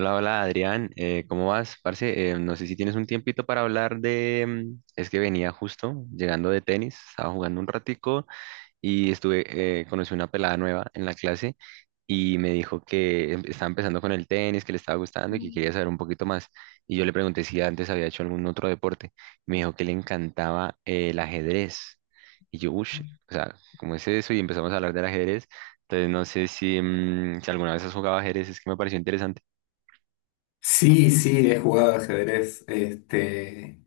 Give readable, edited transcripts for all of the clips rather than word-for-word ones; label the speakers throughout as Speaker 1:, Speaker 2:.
Speaker 1: Hola, Adrián, ¿cómo vas? Parce, no sé si tienes un tiempito para hablar es que venía justo llegando de tenis, estaba jugando un ratico y conocí una pelada nueva en la clase y me dijo que estaba empezando con el tenis, que le estaba gustando y que quería saber un poquito más. Y yo le pregunté si antes había hecho algún otro deporte. Me dijo que le encantaba el ajedrez. Y yo, uff, o sea, ¿cómo es eso? Y empezamos a hablar del ajedrez. Entonces no sé si alguna vez has jugado ajedrez, es que me pareció interesante.
Speaker 2: Sí, sí, he jugado ajedrez,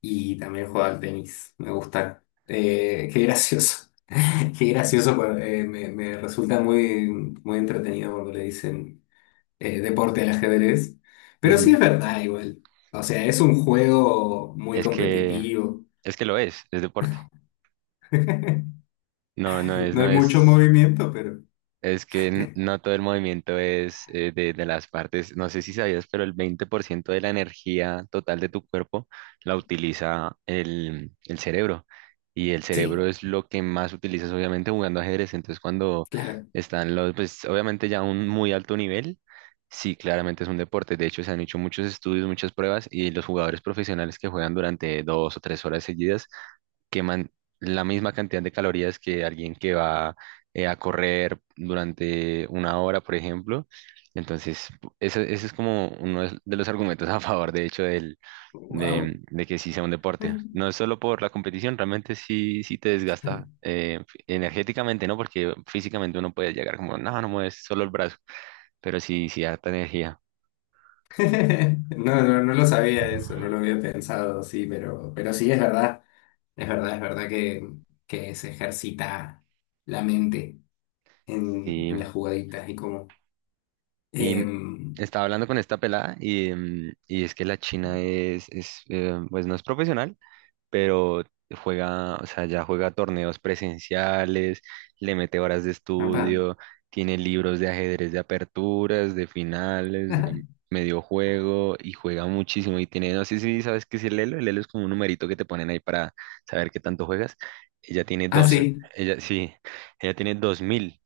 Speaker 2: y también he jugado al tenis, me gusta. Qué gracioso, qué gracioso, pero, me resulta muy, muy entretenido cuando le dicen deporte al ajedrez. Pero sí es
Speaker 1: Ujú.
Speaker 2: verdad igual, o sea, es un juego muy
Speaker 1: Es que,
Speaker 2: competitivo,
Speaker 1: es que lo es deporte.
Speaker 2: no
Speaker 1: No, no es, no
Speaker 2: hay mucho
Speaker 1: es,
Speaker 2: movimiento, pero
Speaker 1: es que no todo el movimiento es de las partes. No sé si sabías, pero el 20% de la energía total de tu cuerpo la utiliza el cerebro. Y el
Speaker 2: sí,
Speaker 1: cerebro es lo que más utilizas, obviamente, jugando ajedrez. Entonces, cuando
Speaker 2: claro,
Speaker 1: están los, pues obviamente ya a un muy alto nivel, sí, claramente es un deporte. De hecho, se han hecho muchos estudios, muchas pruebas, y los jugadores profesionales que juegan durante 2 o 3 horas seguidas queman la misma cantidad de calorías que alguien que va a correr durante una hora, por ejemplo. Entonces, eso, eso es como uno de los argumentos a favor, de hecho, del,
Speaker 2: wow.
Speaker 1: de, de que sí sea un deporte. No es solo por la competición, realmente sí, sí te desgasta energéticamente, ¿no? Porque físicamente uno puede llegar como, no, no mueves solo el brazo, pero sí, sí harta energía.
Speaker 2: No, no, no lo sabía eso, no lo había pensado, sí, pero, sí es verdad. Es verdad, es verdad que, se ejercita la mente en,
Speaker 1: Sí,
Speaker 2: en las jugaditas y como.
Speaker 1: Y
Speaker 2: em,
Speaker 1: estaba hablando con esta pelada y es que la China es, pues no es profesional, pero juega, o sea, ya juega torneos presenciales, le mete horas de
Speaker 2: Papá.
Speaker 1: estudio, tiene libros de ajedrez de aperturas, de finales, de medio juego y juega muchísimo y tiene, no sé si sabes qué es el Elo es como un numerito que te ponen ahí para saber qué tanto juegas. Ella tiene
Speaker 2: Ah,
Speaker 1: dos,
Speaker 2: sí,
Speaker 1: ella sí, ella tiene 2000.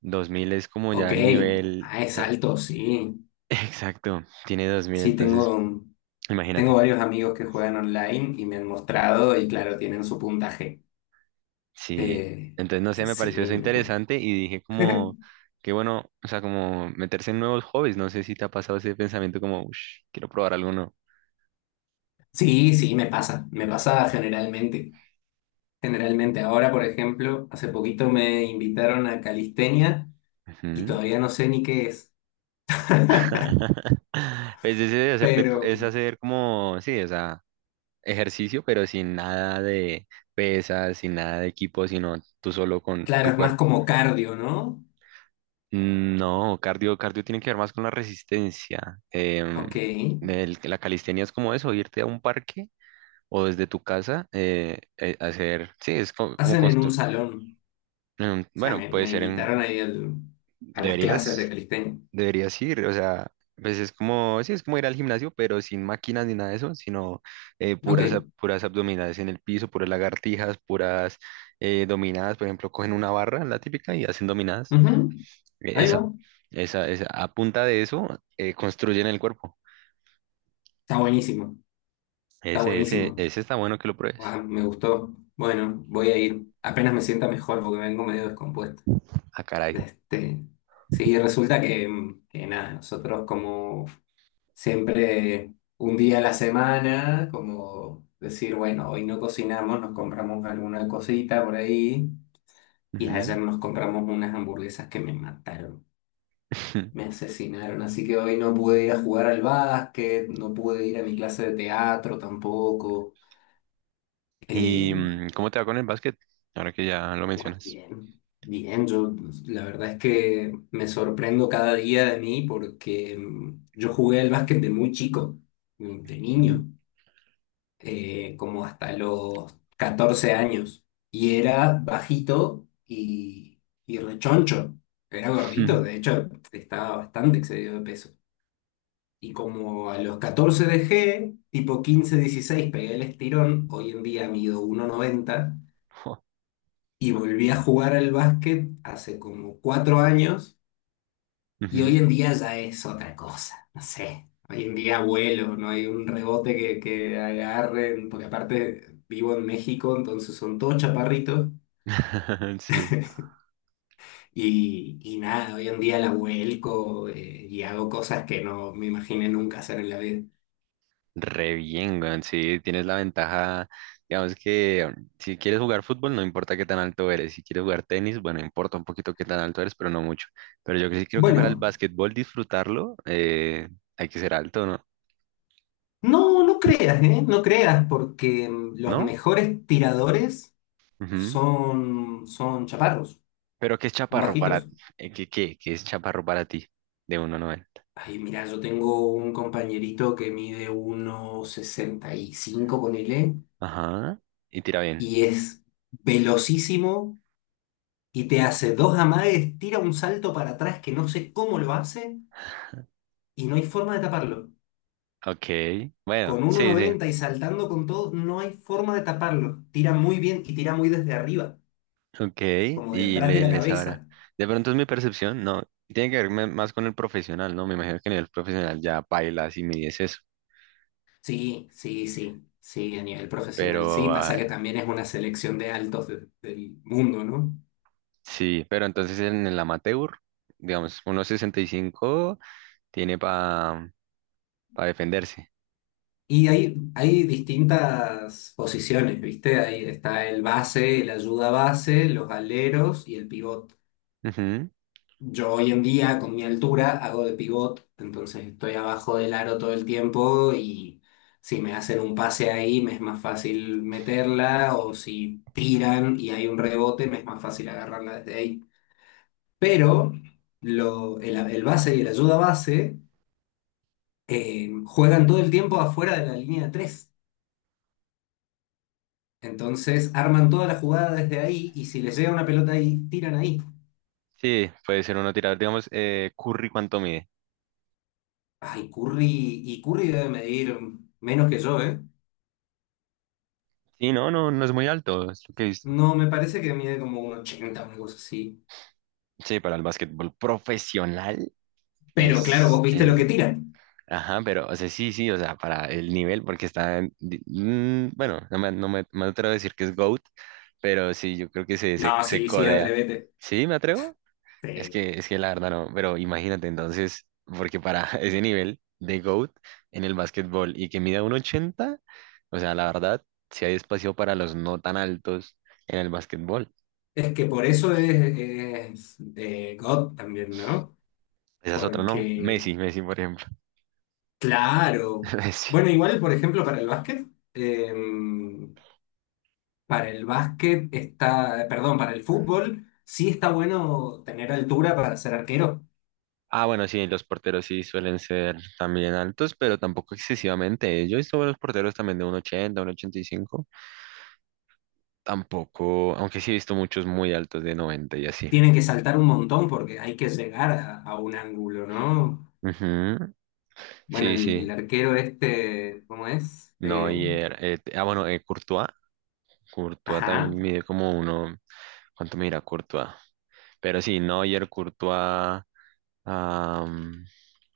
Speaker 1: 2000 es como ya
Speaker 2: ok.
Speaker 1: el nivel...
Speaker 2: Ah, es
Speaker 1: eh,
Speaker 2: alto, sí.
Speaker 1: Exacto, tiene 2000,
Speaker 2: Sí,
Speaker 1: entonces
Speaker 2: tengo
Speaker 1: imagínate.
Speaker 2: varios amigos que juegan online y me han mostrado y claro, tienen su puntaje.
Speaker 1: Sí,
Speaker 2: Eh,
Speaker 1: entonces no sé,
Speaker 2: sí,
Speaker 1: me pareció eso
Speaker 2: sí, loco.
Speaker 1: interesante y dije como, qué bueno, o sea, como meterse en nuevos hobbies, no sé si te ha pasado ese pensamiento como, "Ush, quiero probar algo nuevo."
Speaker 2: Sí, sí, me pasa generalmente. Generalmente ahora, por ejemplo, hace poquito me invitaron a calistenia y
Speaker 1: Ujú.
Speaker 2: todavía no sé ni qué es.
Speaker 1: Pues ese de
Speaker 2: Pero,
Speaker 1: es hacer como, sí, o sea, ejercicio, pero sin nada de pesas, sin nada de equipo, sino tú solo con
Speaker 2: claro,
Speaker 1: tu
Speaker 2: es más
Speaker 1: cuerpo.
Speaker 2: como cardio, ¿no?
Speaker 1: No, cardio tiene que ver más con la resistencia.
Speaker 2: Ok.
Speaker 1: La calistenia es como eso, irte a un parque o desde tu casa hacer, sí, es como,
Speaker 2: Hacen en un
Speaker 1: construir.
Speaker 2: salón. O sea,
Speaker 1: Bueno,
Speaker 2: me,
Speaker 1: puede
Speaker 2: me
Speaker 1: ser en,
Speaker 2: invitaron ahí a las clases
Speaker 1: deberías,
Speaker 2: de calistenia.
Speaker 1: deberías ir, o sea, pues es como, sí, es como ir al gimnasio, pero sin máquinas ni nada de eso, sino puras,
Speaker 2: Ok,
Speaker 1: puras abdominales en el piso, puras lagartijas, puras dominadas, por ejemplo, cogen una barra, la típica, y hacen dominadas.
Speaker 2: ujú, ahí va.
Speaker 1: Eso, esa, a punta de eso construyen el cuerpo.
Speaker 2: Está buenísimo. Está
Speaker 1: Ese, ese,
Speaker 2: buenísimo.
Speaker 1: ese está bueno que lo pruebes.
Speaker 2: Ah, me gustó. Bueno, voy a ir. Apenas me sienta mejor porque vengo medio descompuesto.
Speaker 1: Ah, caray.
Speaker 2: Este, sí, resulta que nada, nosotros como siempre un día a la semana, como decir, bueno, hoy no cocinamos, nos compramos alguna cosita por ahí y ayer
Speaker 1: Ujú.
Speaker 2: nos compramos unas hamburguesas que me mataron, me asesinaron, así que hoy no pude ir a jugar al básquet, no pude ir a mi clase de teatro tampoco. Eh,
Speaker 1: ¿Y cómo te va con el básquet? Ahora que ya lo mencionas.
Speaker 2: Bien, bien, yo la verdad es que me sorprendo cada día de mí porque yo jugué al básquet de muy chico, de
Speaker 1: Ujú.
Speaker 2: niño. Como hasta los 14 años. Y era bajito y, rechoncho. Era gordito, de hecho, estaba bastante excedido de peso. Y como a los 14 dejé, tipo 15 16 pegué el estirón. Hoy en día mido 1,90
Speaker 1: Jo.
Speaker 2: y volví a jugar al básquet hace como 4 años. Y hoy
Speaker 1: Ujú.
Speaker 2: en día ya es otra cosa, no sé. Hoy en día vuelo, no hay un rebote que, agarren, porque aparte vivo en México, entonces son todos chaparritos.
Speaker 1: Sí,
Speaker 2: y nada, hoy en día la vuelco, y hago cosas que no me imaginé nunca hacer en la vida.
Speaker 1: re bien, weón. Sí, tienes la ventaja. Digamos que si quieres jugar fútbol, no importa qué tan alto eres. Si quieres jugar tenis, bueno, importa un poquito qué tan alto eres, pero no mucho. Pero yo que sí creo que para el
Speaker 2: Bueno,
Speaker 1: básquetbol disfrutarlo, hay que ser alto, ¿no?
Speaker 2: no, no creas, ¿eh? No creas, porque los
Speaker 1: ¿No?
Speaker 2: mejores tiradores
Speaker 1: Ujú.
Speaker 2: son chaparros,
Speaker 1: Pero ¿qué es
Speaker 2: son
Speaker 1: chaparro para
Speaker 2: bajitos.
Speaker 1: ti? ¿Qué es chaparro para ti? De 1,90.
Speaker 2: Ay, mira, yo tengo un compañerito que mide 1,65, ponele,
Speaker 1: Ajá. Y tira bien.
Speaker 2: y es velocísimo y te hace dos amagues, tira un salto para atrás que no sé cómo lo hace y no hay forma de taparlo.
Speaker 1: Ok. Bueno,
Speaker 2: Con uno
Speaker 1: sí, sí.
Speaker 2: noventa y saltando con todo, no hay forma de taparlo. Tira muy bien y tira muy desde arriba,
Speaker 1: Ok.
Speaker 2: como de
Speaker 1: Y
Speaker 2: atrás de
Speaker 1: le,
Speaker 2: la
Speaker 1: le sabrá.
Speaker 2: cabeza.
Speaker 1: De pronto es mi percepción. No. Tiene que ver más con el profesional, ¿no? Me imagino que en el profesional ya bailas y mides eso.
Speaker 2: Sí, sí, sí, sí, a nivel profesional, sí.
Speaker 1: Pero ah,
Speaker 2: Pasa que también es una selección de altos del mundo, ¿no?
Speaker 1: sí. Pero entonces en el amateur, digamos, 1,65 tiene para defenderse.
Speaker 2: Y hay distintas posiciones, ¿viste? Ahí está el base, el ayuda base, los aleros y el pivot.
Speaker 1: Ujú.
Speaker 2: Yo hoy en día, con mi altura, hago de pivot, entonces estoy abajo del aro todo el tiempo y si me hacen un pase ahí, me es más fácil meterla o si tiran y hay un rebote, me es más fácil agarrarla desde ahí. Pero el base y el ayuda base juegan todo el tiempo afuera de la línea de tres. Entonces arman toda la jugada desde ahí y si les llega una pelota ahí, tiran ahí.
Speaker 1: Sí, puede ser uno tirador. Digamos, Curry, ¿cuánto mide?
Speaker 2: Ay, Curry, y Curry debe medir menos que yo, ¿eh?
Speaker 1: Sí, no, no, no es muy alto. Es lo que es-
Speaker 2: No, me parece que mide como 1,80, una cosa así.
Speaker 1: Sí, para el básquetbol profesional
Speaker 2: Pero claro, vos
Speaker 1: es,
Speaker 2: viste lo
Speaker 1: es,
Speaker 2: que tiran.
Speaker 1: ajá, pero, o sea, sí, sí, o sea, para el nivel, porque está, bueno, no me atrevo a decir que es GOAT, pero sí, yo creo que se, se,
Speaker 2: No,
Speaker 1: se
Speaker 2: sí, sí,
Speaker 1: codea.
Speaker 2: atrévete.
Speaker 1: ¿Sí, me atrevo? Es
Speaker 2: Sí.
Speaker 1: que, es que la verdad no, pero imagínate entonces, porque para ese nivel de GOAT en el básquetbol y que mida un 80, o sea, la verdad, si hay espacio para los no tan altos en el básquetbol.
Speaker 2: Es que por eso es, de God también, ¿no?
Speaker 1: Esa es otra, ¿no?
Speaker 2: Porque,
Speaker 1: Messi, Messi, por ejemplo.
Speaker 2: claro.
Speaker 1: Messi.
Speaker 2: Bueno, igual, por ejemplo, para el básquet, eh, para el básquet está, perdón, para el fútbol sí está bueno tener altura para ser arquero.
Speaker 1: Ah, bueno, sí, los porteros sí suelen ser también altos, pero tampoco excesivamente. Yo he visto buenos porteros también de 1,80 1,85. Tampoco, aunque sí he visto muchos muy altos de noventa y así.
Speaker 2: Tienen que saltar un montón porque hay que llegar a, un ángulo, ¿no?
Speaker 1: Ujú.
Speaker 2: Bueno,
Speaker 1: Sí,
Speaker 2: el
Speaker 1: sí.
Speaker 2: arquero este, ¿cómo es?
Speaker 1: Neuer. Courtois. Courtois
Speaker 2: Ajá.
Speaker 1: también mide como uno. ¿Cuánto mira Courtois? Pero sí, Neuer, Courtois. am,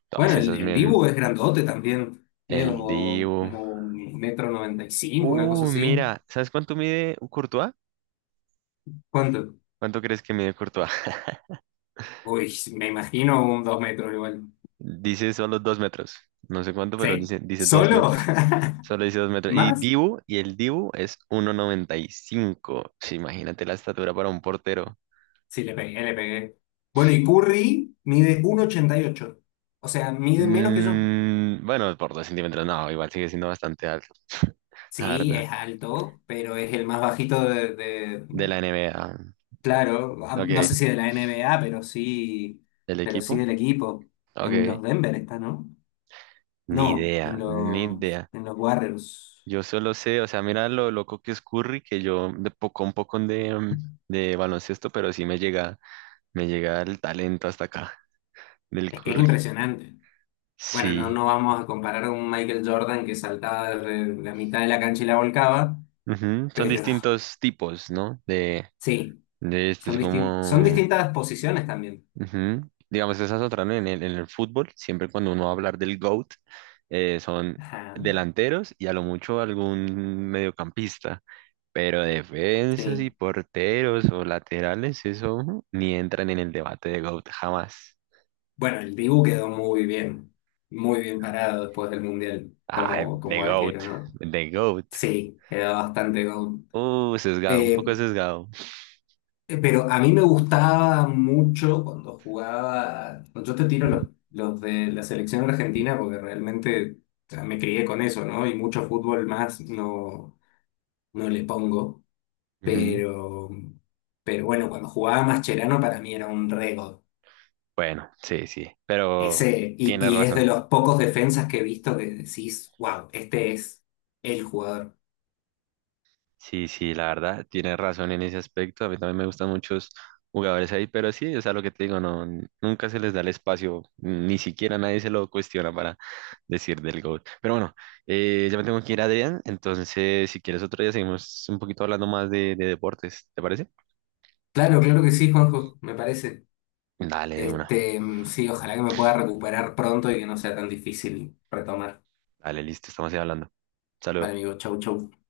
Speaker 1: Todas
Speaker 2: Bueno, el,
Speaker 1: esas
Speaker 2: el
Speaker 1: bien.
Speaker 2: Dibu es grandote también. Mide
Speaker 1: El
Speaker 2: como,
Speaker 1: Dibu.
Speaker 2: como 1,95 m, una cosa así.
Speaker 1: Mira, ¿sabes cuánto mide Courtois?
Speaker 2: ¿Cuánto?
Speaker 1: ¿Cuánto crees que mide Courtois?
Speaker 2: Uy, me imagino un 2 metros igual.
Speaker 1: Dice solo 2 metros. No sé cuánto, pero
Speaker 2: Sí.
Speaker 1: dice dos
Speaker 2: ¿Solo?
Speaker 1: metros. Solo dice dos metros. Y
Speaker 2: ¿Más?
Speaker 1: Dibu, y el Dibu es 1,95. Sí, imagínate la estatura para un portero.
Speaker 2: Sí, le pegué, le pegué. Bueno, y Curry mide 1,88. O sea, mide menos que yo.
Speaker 1: Bueno, por 2 centímetros, no, igual sigue siendo bastante alto. La
Speaker 2: Sí,
Speaker 1: verdad.
Speaker 2: es alto, pero es el más bajito
Speaker 1: De la NBA.
Speaker 2: claro, ah,
Speaker 1: Ok,
Speaker 2: no sé si de la N B A pero sí,
Speaker 1: el
Speaker 2: pero sí
Speaker 1: equipo.
Speaker 2: del equipo. En los
Speaker 1: Ok,
Speaker 2: Denver está, ¿no?
Speaker 1: ni
Speaker 2: No,
Speaker 1: idea,
Speaker 2: en
Speaker 1: ni
Speaker 2: los,
Speaker 1: idea.
Speaker 2: en los Warriors.
Speaker 1: Yo solo sé, o sea, mira lo loco que es Curry, que yo de poco un poco de, baloncesto, pero sí me llega el talento hasta acá del
Speaker 2: Es que es
Speaker 1: Curry.
Speaker 2: impresionante. Bueno, no,
Speaker 1: Sí.
Speaker 2: no vamos a comparar a un Michael Jordan que saltaba de la mitad de la cancha y la volcaba,
Speaker 1: Ujú. Son
Speaker 2: pero
Speaker 1: distintos tipos, ¿no? De,
Speaker 2: sí,
Speaker 1: de esto,
Speaker 2: son
Speaker 1: es
Speaker 2: distin- son
Speaker 1: como.
Speaker 2: distintas posiciones también.
Speaker 1: Ujú. Digamos, esas otras, ¿no? En el fútbol, siempre cuando uno va a hablar del GOAT, son
Speaker 2: Ajá,
Speaker 1: delanteros y a lo mucho algún mediocampista, pero defensas y
Speaker 2: sí.
Speaker 1: porteros o laterales, eso ujú, ni entran en el debate de GOAT jamás.
Speaker 2: Bueno, el Dibu quedó muy bien parado después del Mundial
Speaker 1: Ah,
Speaker 2: como,
Speaker 1: de
Speaker 2: como arquero,
Speaker 1: GOAT,
Speaker 2: ¿no?
Speaker 1: de GOAT.
Speaker 2: Sí, quedó bastante gol.
Speaker 1: Sesgado, un
Speaker 2: Eh,
Speaker 1: poco sesgado.
Speaker 2: pero a mí me gustaba mucho cuando jugaba, yo te tiro los de la selección argentina porque realmente, o sea, me crié con eso, ¿no? Y mucho fútbol más no, no le pongo,
Speaker 1: Ujú.
Speaker 2: pero, pero, bueno, cuando jugaba Mascherano para mí era un rego.
Speaker 1: Bueno, sí, sí, pero
Speaker 2: Ese, y,
Speaker 1: tienes
Speaker 2: y es de
Speaker 1: razón.
Speaker 2: los pocos defensas que he visto que decís, wow, este es el jugador.
Speaker 1: Sí, sí, la verdad, tienes razón en ese aspecto. A mí también me gustan muchos jugadores ahí, pero sí, o sea, lo que te digo, no, nunca se les da el espacio, ni siquiera nadie se lo cuestiona para decir del GOAT. Pero bueno, ya me tengo que ir, Adrián, entonces si quieres otro día seguimos un poquito hablando más de deportes, ¿te parece?
Speaker 2: Claro, claro que sí, Juanjo, me parece.
Speaker 1: Dale, de una.
Speaker 2: Sí, ojalá que me pueda recuperar pronto y que no sea tan difícil retomar.
Speaker 1: Dale, listo, estamos ahí hablando. Saludos.
Speaker 2: Vale, amigo, chau, chau.